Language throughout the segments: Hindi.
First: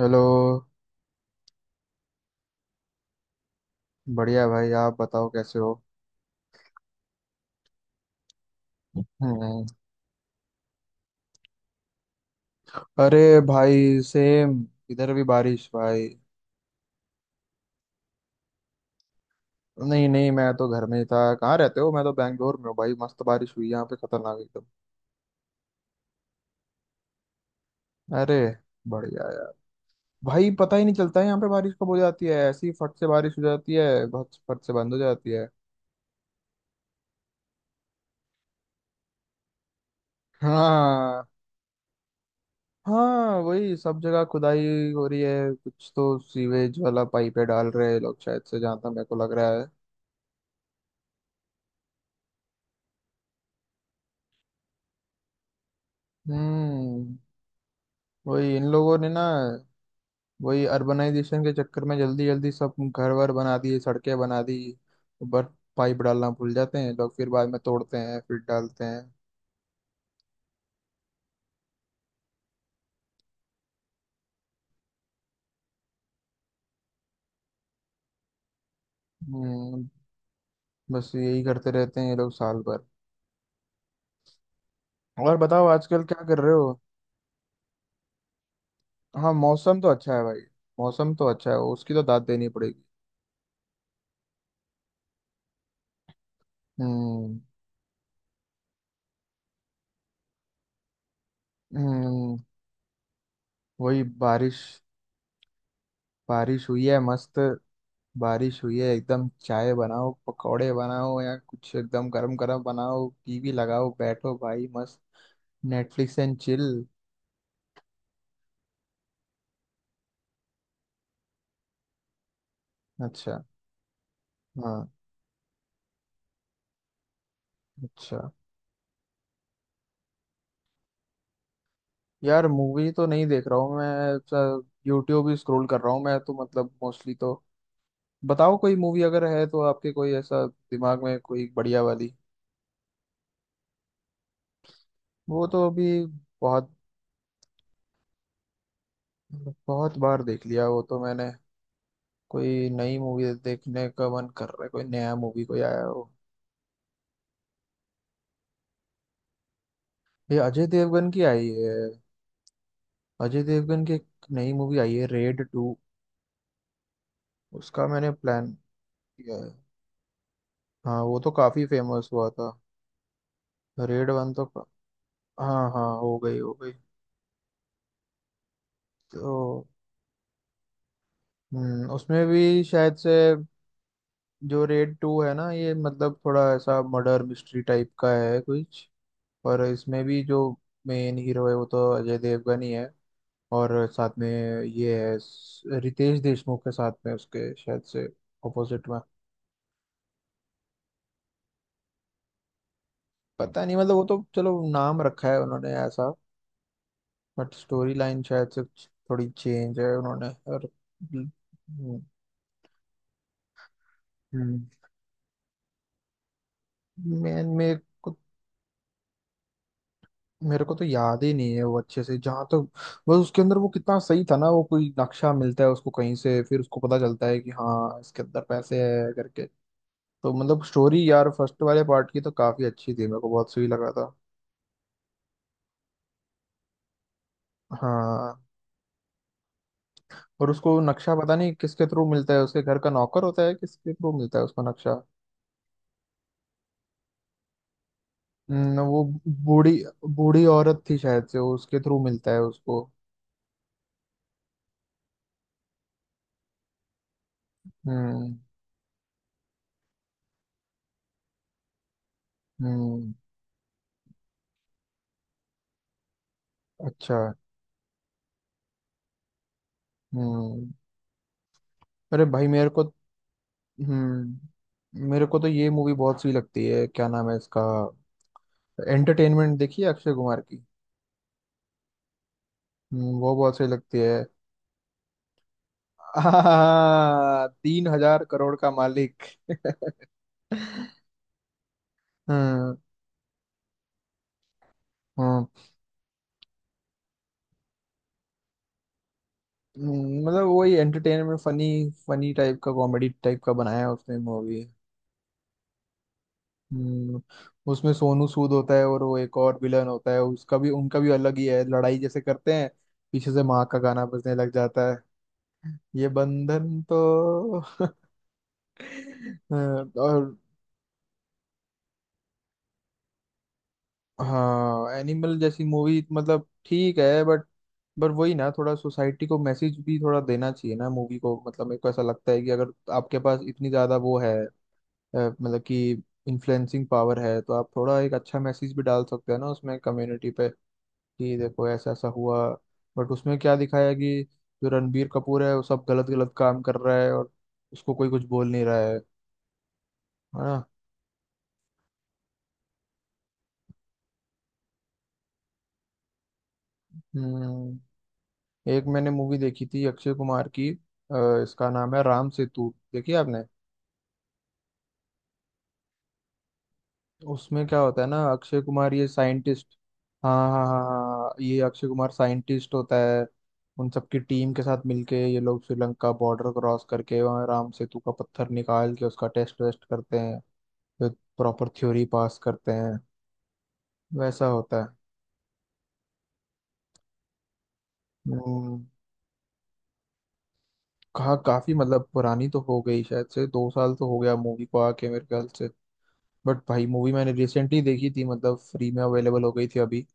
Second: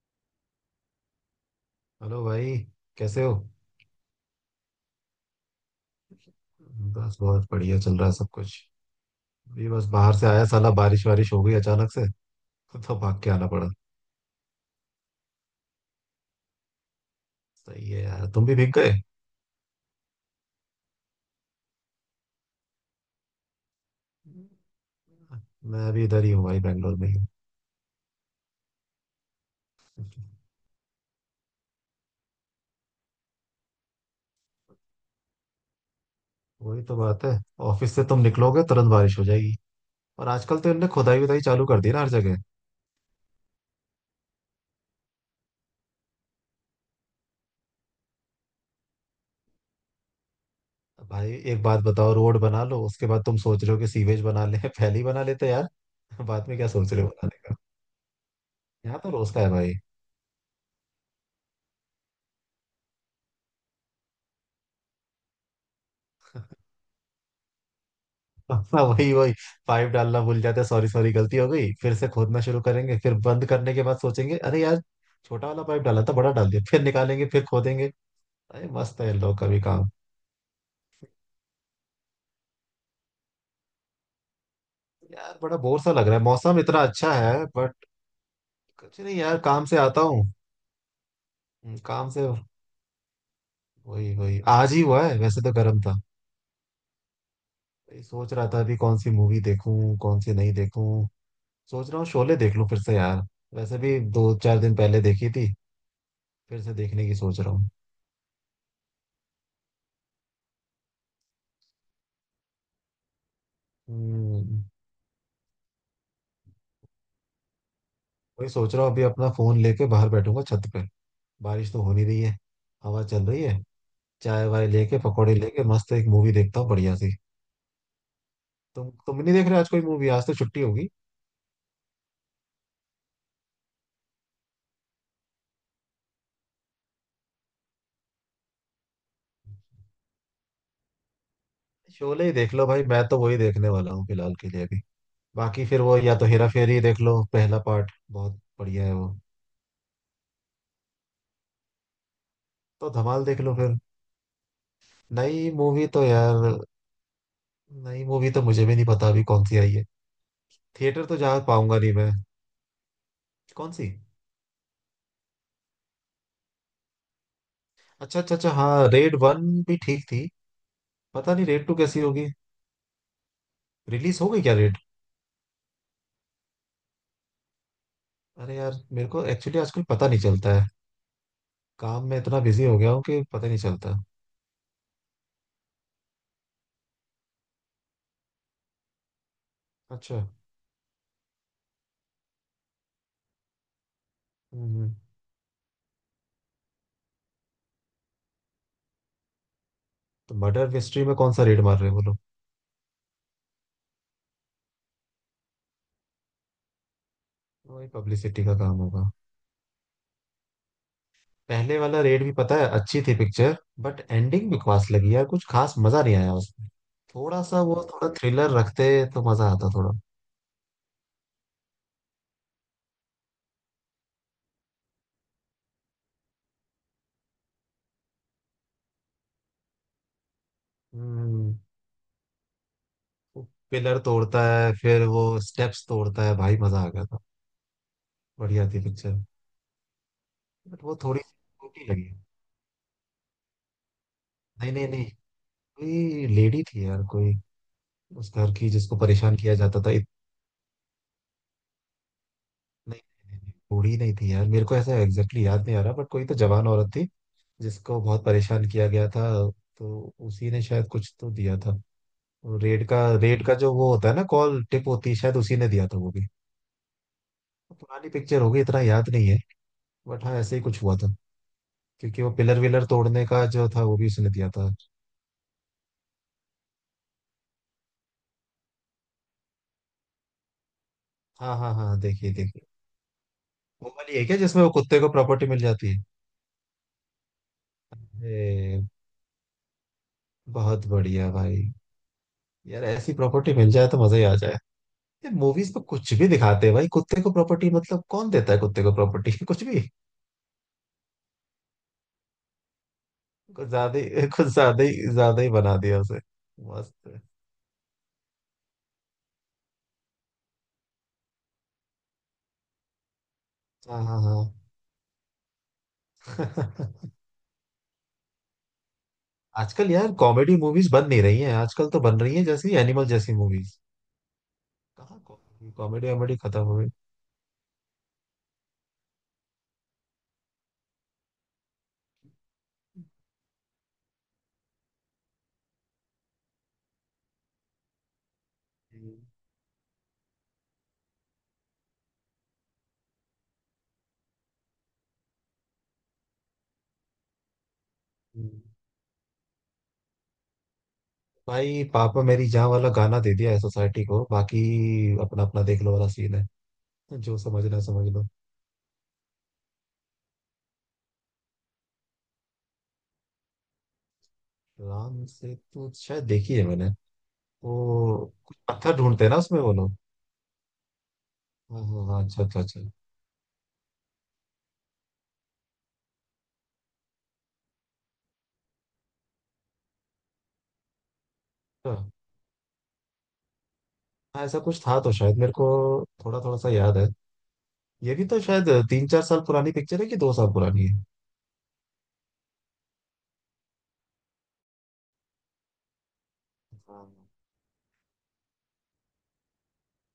हेलो। हेलो भाई। कैसे हो? बढ़िया भाई, आप बताओ कैसे हो? बस बहुत बढ़िया चल रहा है सब कुछ। हम्म। अभी बस बाहर से आया, साला बारिश वारिश हो गई अचानक से, तो भाग के अरे, आना पड़ा। भाई सेम, इधर भी बारिश भाई। सही है यार, तुम भी भीग गए? नहीं नहीं, मैं तो घर में ही था। कहाँ रहते हो? मैं तो बैंगलोर में हूँ भाई, मस्त बारिश हुई यहाँ पे, खतरनाक एकदम। मैं अभी इधर ही हूँ भाई, बैंगलोर में ही हूँ। अरे, बढ़िया यार। भाई पता ही नहीं चलता है यहाँ पे बारिश कब हो जाती है, ऐसी फट से बारिश हो जाती है, फट फट से बंद हो जाती है। वही तो बात है, ऑफिस से तुम निकलोगे तुरंत बारिश हो जाएगी। और आजकल तो इनने खुदाई हाँ। उदाई चालू कर दी ना हर जगह। हाँ, वही सब जगह खुदाई हो रही है। कुछ तो सीवेज वाला पाइप डाल रहे हैं लोग शायद से, जहाँ तक मेरे को लग रहा है। भाई एक बात बताओ, रोड बना लो उसके बाद तुम सोच रहे हो कि सीवेज बना ले पहले ही बना लेते यार। बाद में क्या सोच रहे हो हम्म। बनाने का? वही इन लोगों यहाँ ने तो ना। रोज का है भाई। वही अर्बनाइजेशन के चक्कर में जल्दी जल्दी सब घर वर बना दिए, सड़कें बना दी। ऊपर पाइप डालना भूल जाते हैं लोग, फिर बाद में तोड़ते हैं, फिर हाँ डालते हैं। वही वही, पाइप डालना भूल जाते, सॉरी सॉरी गलती हो गई, फिर से खोदना शुरू करेंगे, फिर बंद करने के बाद सोचेंगे अरे यार, छोटा वाला पाइप डाला था बड़ा डाल दिया, फिर निकालेंगे फिर खोदेंगे। अरे मस्त है इन लोग का भी हम्म, काम। बस यही करते रहते हैं ये लोग साल भर। और यार बड़ा बताओ, बोर सा आजकल लग रहा है, क्या कर रहे मौसम हो? इतना अच्छा है बट। कुछ नहीं हाँ, यार, काम से मौसम तो आता अच्छा है हूँ। भाई। मौसम तो अच्छा है, उसकी तो काम दाद से। देनी पड़ेगी। वही वही, आज ही हुआ है, वैसे तो गर्म था। हम्म। वही सोच रहा था अभी, कौन सी मूवी देखूं कौन सी नहीं देखूं। सोच रहा हूँ हम्म, शोले देख लूं फिर से यार। वैसे भी वही दो चार बारिश। दिन पहले देखी थी, फिर बारिश से हुई है देखने की मस्त। सोच रहा हूँ। बारिश हुई है एकदम, चाय बनाओ, पकौड़े बनाओ या कुछ एकदम गरम गरम बनाओ, टीवी लगाओ, बैठो हम्म, भाई मस्त। Netflix and chill. वही सोच रहा हूँ अभी, अपना फोन लेके बाहर बैठूंगा छत पे। बारिश तो हो नहीं रही है, हवा चल अच्छा। रही है। चाय वाय हाँ। लेके, पकौड़े लेके, मस्त एक मूवी देखता हूँ बढ़िया सी। अच्छा। तुम नहीं देख रहे आज कोई मूवी? आज तो छुट्टी होगी। यार मूवी तो नहीं देख रहा हूँ मैं, यूट्यूब ही स्क्रॉल कर रहा हूँ मैं तो, मतलब मोस्टली तो। बताओ कोई मूवी अगर है तो आपके, कोई ऐसा दिमाग में कोई बढ़िया वाली। शोले ही देख लो भाई, मैं तो वही देखने वाला हूँ फिलहाल के लिए अभी। वो बाकी तो फिर अभी। वो, या तो हेरा बहुत फेरी देख लो, पहला पार्ट बहुत बढ़िया है वो। बहुत बार देख लिया वो तो मैंने। कोई तो नई धमाल मूवी देख लो फिर। देखने का मन कर रहा है, कोई नया मूवी नई कोई आया मूवी तो हो। यार, नई मूवी तो मुझे भी नहीं पता अभी कौन सी आई है। ये अजय थिएटर देवगन तो की जा आई है। पाऊंगा नहीं मैं। अजय कौन देवगन सी? की एक नई मूवी आई है, रेड 2। उसका मैंने अच्छा अच्छा अच्छा, प्लान हाँ रेड किया वन है। भी ठीक थी। हाँ, वो तो पता नहीं काफी रेड टू कैसी फेमस होगी। हुआ था। रेड रिलीज हो वन गई तो क्या रेड? हाँ हाँ, हो गई हो गई। अरे यार मेरे तो को एक्चुअली आजकल पता नहीं चलता है, काम में उसमें इतना भी बिजी हो गया शायद हूँ से। कि पता नहीं चलता। जो रेड 2 है ना ये, मतलब थोड़ा ऐसा मर्डर मिस्ट्री टाइप का है कुछ। और इसमें अच्छा। भी जो मेन हीरो है, वो तो अजय देवगन ही है। और साथ में हम्म। ये है रितेश देशमुख के साथ में, उसके शायद से अपोजिट में। तो मर्डर मिस्ट्री में कौन सा रेड मार रहे हो बोलो? पता नहीं, मतलब वो तो चलो नाम रखा है उन्होंने ऐसा। बट वही स्टोरी लाइन पब्लिसिटी शायद का से काम कुछ होगा। थोड़ी चेंज है उन्होंने, और। पहले वाला रेड भी पता है अच्छी थी पिक्चर, बट एंडिंग हम्म। बकवास लगी यार, कुछ खास मजा नहीं आया उसमें। मैं थोड़ा सा मेरे वो, थोड़ा को थ्रिलर रखते तो मजा आता थोड़ा। मेरे को तो याद ही नहीं है वो अच्छे से, जहाँ तक। बस उसके अंदर वो कितना सही था ना, वो कोई नक्शा मिलता है उसको कहीं से, फिर उसको पता चलता है कि हाँ इसके अंदर पैसे है करके। तो मतलब स्टोरी यार हम्म। फर्स्ट वाले पार्ट की तो काफी अच्छी थी, मेरे को वो बहुत सही लगा पिलर था। तोड़ता है, फिर वो स्टेप्स तोड़ता है, भाई मजा आ गया था। हाँ। बढ़िया थी पिक्चर, और उसको बट वो नक्शा थोड़ी पता नहीं छोटी किसके थ्रू लगी। मिलता है, उसके घर का नौकर होता है, किसके थ्रू मिलता है उसको नहीं नहीं नक्शा? नहीं, कोई लेडी थी यार कोई, उस घर की, जिसको वो परेशान किया बूढ़ी। जाता था इतनी। बूढ़ी औरत थी शायद से, उसके थ्रू मिलता है उसको। बूढ़ी नहीं थी यार, मेरे को ऐसा एग्जैक्टली याद नहीं आ रहा, बट कोई तो जवान औरत थी जिसको बहुत हम्म। परेशान किया गया था। तो उसी ने शायद कुछ तो दिया था। और रेड का, हम्म। रेड का जो वो होता है ना कॉल टिप होती है, शायद उसी ने दिया था वो भी। अच्छा। तो पुरानी पिक्चर होगी, इतना याद नहीं है, बट हाँ ऐसे ही हम्म। कुछ हुआ था। क्योंकि अरे वो भाई, पिलर मेरे को। विलर तोड़ने का जो था वो भी उसने दिया था। हम्म। मेरे को तो ये मूवी बहुत सही लगती है, क्या नाम है इसका? एंटरटेनमेंट देखिए, अक्षय कुमार की। हाँ हाँ हाँ, देखिए देखिए। वो बहुत सही वो लगती वाली है। है क्या, जिसमें वो कुत्ते को प्रॉपर्टी मिल जाती है? हाँ, 3,000 करोड़ का अरे, मालिक। बहुत बढ़िया भाई। हाँ यार ऐसी प्रॉपर्टी मिल जाए तो मजा ही आ जाए। यार हाँ। मूवीज में कुछ भी दिखाते हैं भाई, कुत्ते को प्रॉपर्टी, मतलब कौन देता है कुत्ते को प्रॉपर्टी कुछ भी। मतलब वही एंटरटेनमेंट फनी फनी टाइप का, कॉमेडी टाइप का कुछ बनाया है ज्यादा उसने ही, कुछ मूवी। ज्यादा ही, ज्यादा ही बना दिया उसे। मस्त हम्म, है। उसमें सोनू सूद होता है, और वो एक और विलन होता है, उसका भी उनका भी अलग ही है, लड़ाई जैसे करते हैं। पीछे से माँ का हाँ गाना हाँ बजने लग जाता है। ये बंधन हाँ। तो। अ, आजकल यार और कॉमेडी मूवीज बन नहीं रही हैं, आजकल तो बन रही हैं जैसी एनिमल जैसी मूवीज। हाँ, कहाँ एनिमल जैसी कॉमेडी, मूवी कॉमेडी वॉमेडी मतलब खत्म हो गई। ठीक है, बट। पर वही ना, थोड़ा सोसाइटी को मैसेज भी थोड़ा देना चाहिए ना मूवी को, मतलब मेरे को ऐसा लगता है कि अगर आपके पास इतनी ज्यादा वो है। मतलब कि। इन्फ्लुएंसिंग पावर है तो आप थोड़ा एक अच्छा मैसेज भी डाल सकते हैं ना उसमें कम्युनिटी पे। कि देखो ऐसा ऐसा हुआ। बट उसमें क्या दिखाया कि। जो रणबीर कपूर है वो सब गलत गलत काम कर रहा है, और। उसको कोई कुछ बोल हम्म। नहीं रहा है। है ना? भाई पापा मेरी जान वाला गाना दे दिया है सोसाइटी को, बाकी अपना अपना देख लो वाला सीन है। जो समझना हम्म। समझ लो। एक मैंने मूवी देखी थी अक्षय कुमार की, इसका नाम है राम सेतु, देखी आपने? राम से तू शायद देखी है मैंने। उसमें क्या होता है ना, वो कुछ अक्षय कुमार पत्थर ये ढूंढते हैं ना उसमें वो साइंटिस्ट। लोग। हाँ हाँ हाँ हाँ हाँ, ये हाँ अक्षय हाँ कुमार हाँ, अच्छा अच्छा साइंटिस्ट अच्छा। होता है। उन सबकी टीम के साथ मिलके ये लोग श्रीलंका बॉर्डर क्रॉस करके वहाँ राम सेतु का पत्थर निकाल के उसका टेस्ट वेस्ट करते हैं। फिर। प्रॉपर थ्योरी अच्छा। पास करते हैं। हाँ वैसा ऐसा कुछ होता है। था तो, शायद मेरे को थोड़ा थोड़ा सा याद है। ये भी तो शायद हम्म, 3-4 साल पुरानी पिक्चर है कि 2 साल पुरानी है। कहा काफी मतलब पुरानी तो हो गई शायद से, 2 साल तो हो गया मूवी को आके मेरे ख्याल से। बट भाई हाँ, मूवी मैंने रिसेंटली देखी थी, मतलब फ्री में अवेलेबल हो गई थी अभी।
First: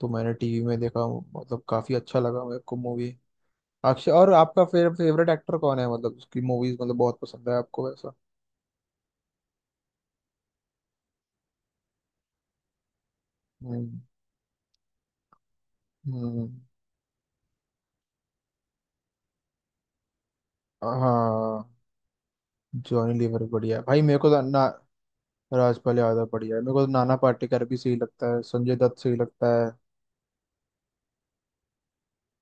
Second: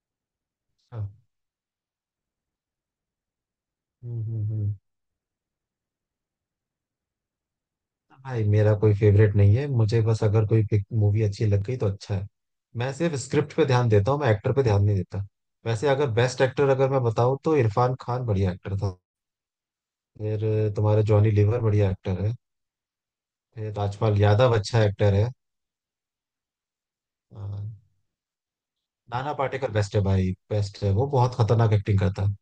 तो मैंने टीवी में देखा। अच्छा। मतलब काफी अच्छा लगा मेरे को मूवी। अक्षय, हम्म और हम्म आपका हम्म। फेवरेट एक्टर कौन है? मतलब उसकी मूवीज मतलब बहुत पसंद है आपको वैसा। भाई मेरा कोई फेवरेट नहीं है, मुझे बस अगर कोई मूवी अच्छी लग गई तो अच्छा है। मैं सिर्फ स्क्रिप्ट पे ध्यान हम्म देता हूँ, मैं एक्टर पे ध्यान नहीं देता। वैसे अगर बेस्ट हम्म, एक्टर अगर मैं बताऊँ तो इरफान खान बढ़िया एक्टर था। फिर तुम्हारा जॉनी लीवर हाँ, बढ़िया एक्टर है। जॉनी लीवर फिर बढ़िया है। भाई राजपाल मेरे को तो यादव ना। अच्छा एक्टर है। राजपाल यादव बढ़िया है, मेरे को तो नाना पाटेकर भी हाँ। सही लगता है, संजय दत्त सही नाना लगता है। पाटेकर बेस्ट है भाई, बेस्ट है, वो बहुत खतरनाक एक्टिंग करता है।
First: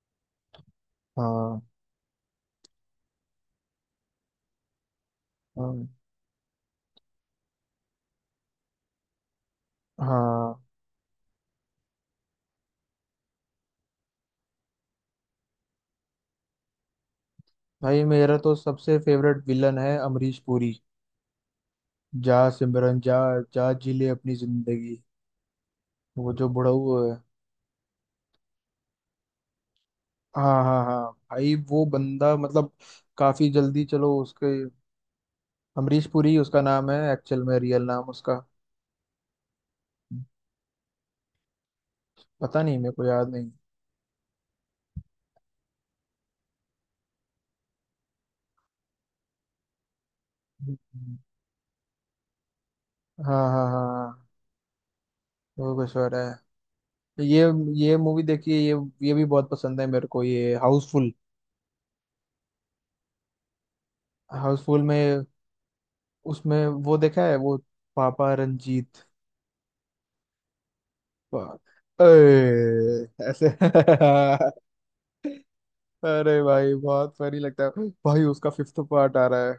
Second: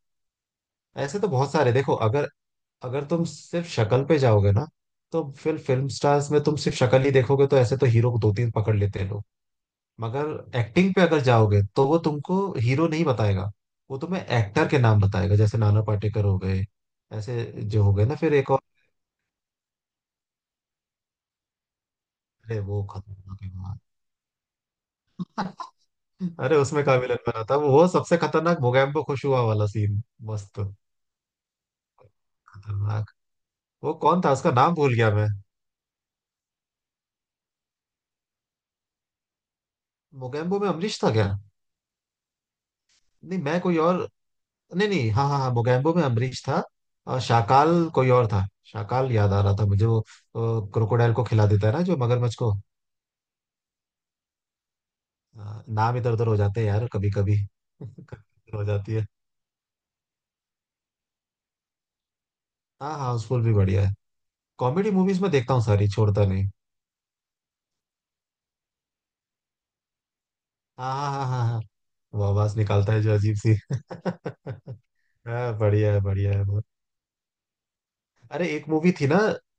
ऐसे तो बहुत हाँ सारे, देखो अगर, अगर तुम सिर्फ शक्ल पे जाओगे ना तो फिर हाँ फिल्म स्टार्स में तुम सिर्फ शक्ल ही देखोगे, तो ऐसे तो हीरो को 2-3 पकड़ लेते हैं लोग। हाँ, मगर एक्टिंग पे अगर जाओगे तो वो तुमको हीरो नहीं बताएगा, वो तुम्हें एक्टर के नाम बताएगा, जैसे नाना पाटेकर हो गए, ऐसे जो हो भाई गए ना, फिर मेरा एक तो और। सबसे फेवरेट विलन है अमरीश पुरी। जा अरे वो सिमरन जा। खतरनाक है जा यार। जी ले अपनी जिंदगी। वो जो अरे उसमें का बुढ़ऊ विलन है। बना था वो सबसे खतरनाक, मोगैम्बो खुश हुआ वाला सीन, मस्त, हाँ हाँ हाँ, भाई वो बंदा मतलब। खतरनाक। काफी जल्दी वो चलो, कौन था, उसका उसके। नाम भूल गया मैं। अमरीश पुरी उसका नाम है एक्चुअल में, रियल नाम उसका। मोगेम्बो में अमरीश था क्या? पता नहीं, मेरे को याद नहीं नहीं। मैं कोई और, नहीं नहीं, हाँ हाँ हाँ, मोगेम्बो में अमरीश था। और शाकाल कोई और था, शाकाल याद आ रहा था मुझे वो, क्रोकोडाइल को खिला देता है ना, जो मगरमच्छ को। हाँ हाँ हाँ हाँ, वो कुछ नाम इधर और उधर है। हो जाते हैं यार कभी तो कभी ये मूवी कभी देखिए हो ये। जाती है। ये भी बहुत पसंद है मेरे को, ये हाउसफुल। हाँ हाँ, हाउसफुल भी बढ़िया है। हाउसफुल कॉमेडी मूवीज में। में देखता हूँ सारी, छोड़ता नहीं। उसमें वो देखा है वो। पापा रंजीत। हाँ हाँ हाँ हाँ पा- हाँ। वो आवाज निकालता है जो अजीब ऐसे। सी हाँ बढ़िया है, बढ़िया अरे है बहुत। भाई, बहुत फनी लगता है भाई, अरे उसका एक फिफ्थ मूवी थी पार्ट ना, आ रहा है।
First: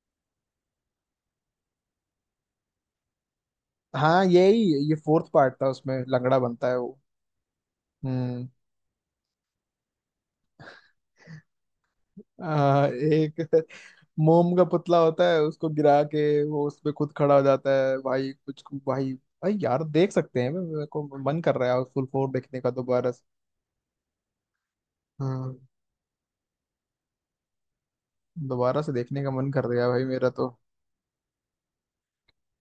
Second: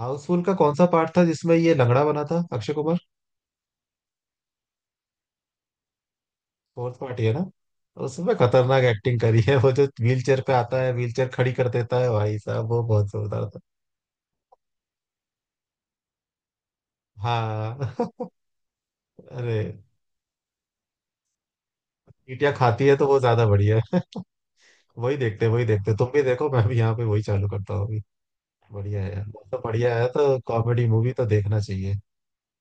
हाउसफुल का कौन सा पार्ट था जिसमें ये लंगड़ा बना था अक्षय कुमार? हाँ यही। ये फोर्थ पार्ट था, उसमें लंगड़ा बनता है वो। फोर्थ पार्टी है ना? तो उसमें हम्म। खतरनाक एक्टिंग करी है, वो जो व्हील चेयर पे आता है, व्हील चेयर खड़ी कर देता है, भाई साहब वो बहुत जोरदार था। एक मोम का पुतला होता है, उसको गिरा के। वो उसपे खुद खड़ा हो जाता हाँ है भाई, कुछ भाई भाई अरे यार, देख सकते हैं मेरे को। मन कर रहा है फुल फोर चींटियां देखने का खाती है तो दोबारा वो से। ज्यादा बढ़िया है। वही देखते, हाँ। वही देखते, तुम भी देखो, मैं भी यहाँ पे वही चालू करता हूँ अभी। दोबारा से बढ़िया है देखने यार का मन बहुत, तो कर गया बढ़िया भाई है मेरा तो तो। कॉमेडी मूवी तो देखना चाहिए।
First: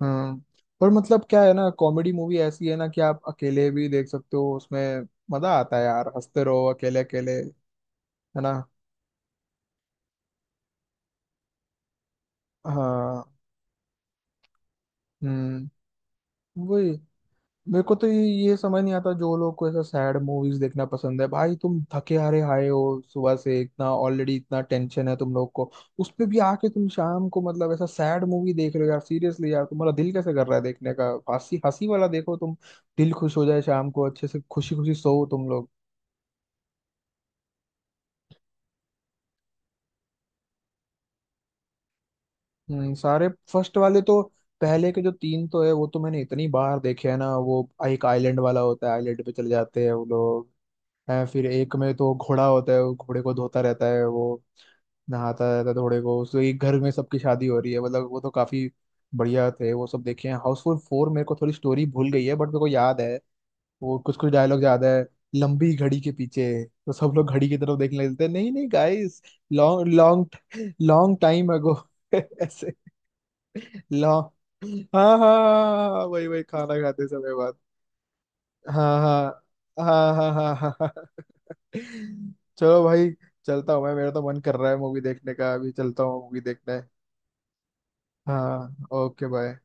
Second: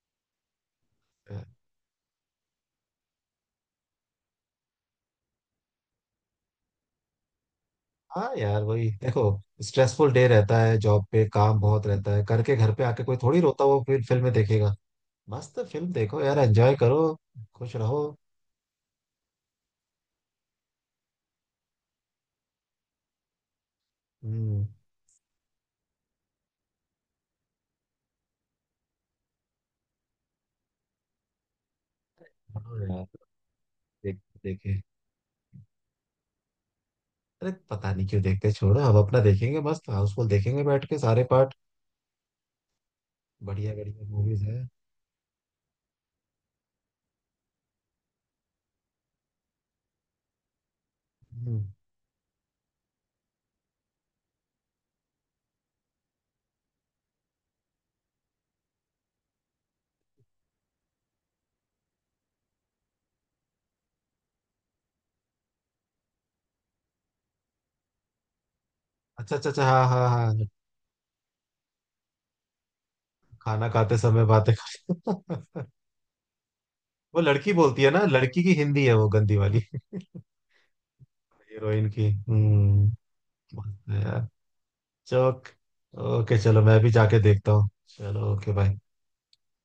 हम्म। पर मतलब क्या है ना, कॉमेडी मूवी ऐसी है ना कि आप अकेले भी देख सकते हो उसमें। मजा आता है यार, हंसते रहो अकेले अकेले, है हाँ ना? यार, वही देखो, स्ट्रेसफुल डे रहता है, जॉब पे काम बहुत रहता है करके, घर पे आके कोई हाँ। थोड़ी रोता हुआ फिर फिल्में देखेगा। मस्त हम्म। फिल्म देखो यार, एंजॉय वही। करो, खुश मेरे को रहो। तो ये समझ नहीं आता, जो लोग को ऐसा सैड मूवीज देखना पसंद है। भाई तुम थके हारे आए हो। सुबह से इतना ऑलरेडी इतना हम्म। टेंशन है तुम लोग को। उस पे भी आके तुम शाम को मतलब ऐसा सैड मूवी देख रहे हो यार, सीरियसली यार तुम्हारा दिल कैसे कर रहा है देखने का? हंसी हंसी वाला देखो तुम। हाँ दिल यार। खुश हो जाए, शाम को देख, अच्छे से खुशी देखे, खुशी सो तुम लोग। अरे पता नहीं क्यों देखते, छोड़ो, हम अपना देखेंगे, मस्त हाउसफुल देखेंगे बैठ के सारे पार्ट। सारे। बढ़िया फर्स्ट वाले बढ़िया तो। मूवीज है। पहले के जो तीन तो है वो तो मैंने इतनी बार देखे है ना, वो एक आइलैंड वाला होता है, आइलैंड पे चले जाते हैं वो लोग। है, फिर हम्म। एक में तो घोड़ा होता है, वो घोड़े को धोता रहता है वो। नहाता रहता है घोड़े को, उसके एक घर में सबकी शादी हो रही है, मतलब वो तो काफी। बढ़िया थे वो सब देखे हैं। हाउसफुल 4 मेरे को थोड़ी स्टोरी भूल गई है, बट मेरे को याद है। वो कुछ कुछ डायलॉग याद है। लंबी घड़ी के पीछे। तो सब लोग घड़ी की तरफ देखने लगते हैं, नहीं नहीं गाइस। अच्छा अच्छा अच्छा, हाँ लॉन्ग हाँ हाँ, लॉन्ग। लॉन्ग टाइम अगो। ऐसे। खाना खाते समय लॉन्ग। बातें हाँ करते हाँ। हाँ, वही वही खाना खाते वो समय लड़की बात। बोलती है ना, लड़की की हिंदी है हाँ वो गंदी हाँ वाली हाँ हाँ हाँ हाँ हाँ। हीरोइन की। चलो हम्म। भाई। चलता हूँ मस्त मैं, है मेरा तो यार। मन कर रहा है मूवी देखने चौक, का, अभी चलता हूँ ओके, मूवी चलो मैं देखने। भी जाके देखता हूँ। चलो, ओके, बाय। हाँ, ओके बाय।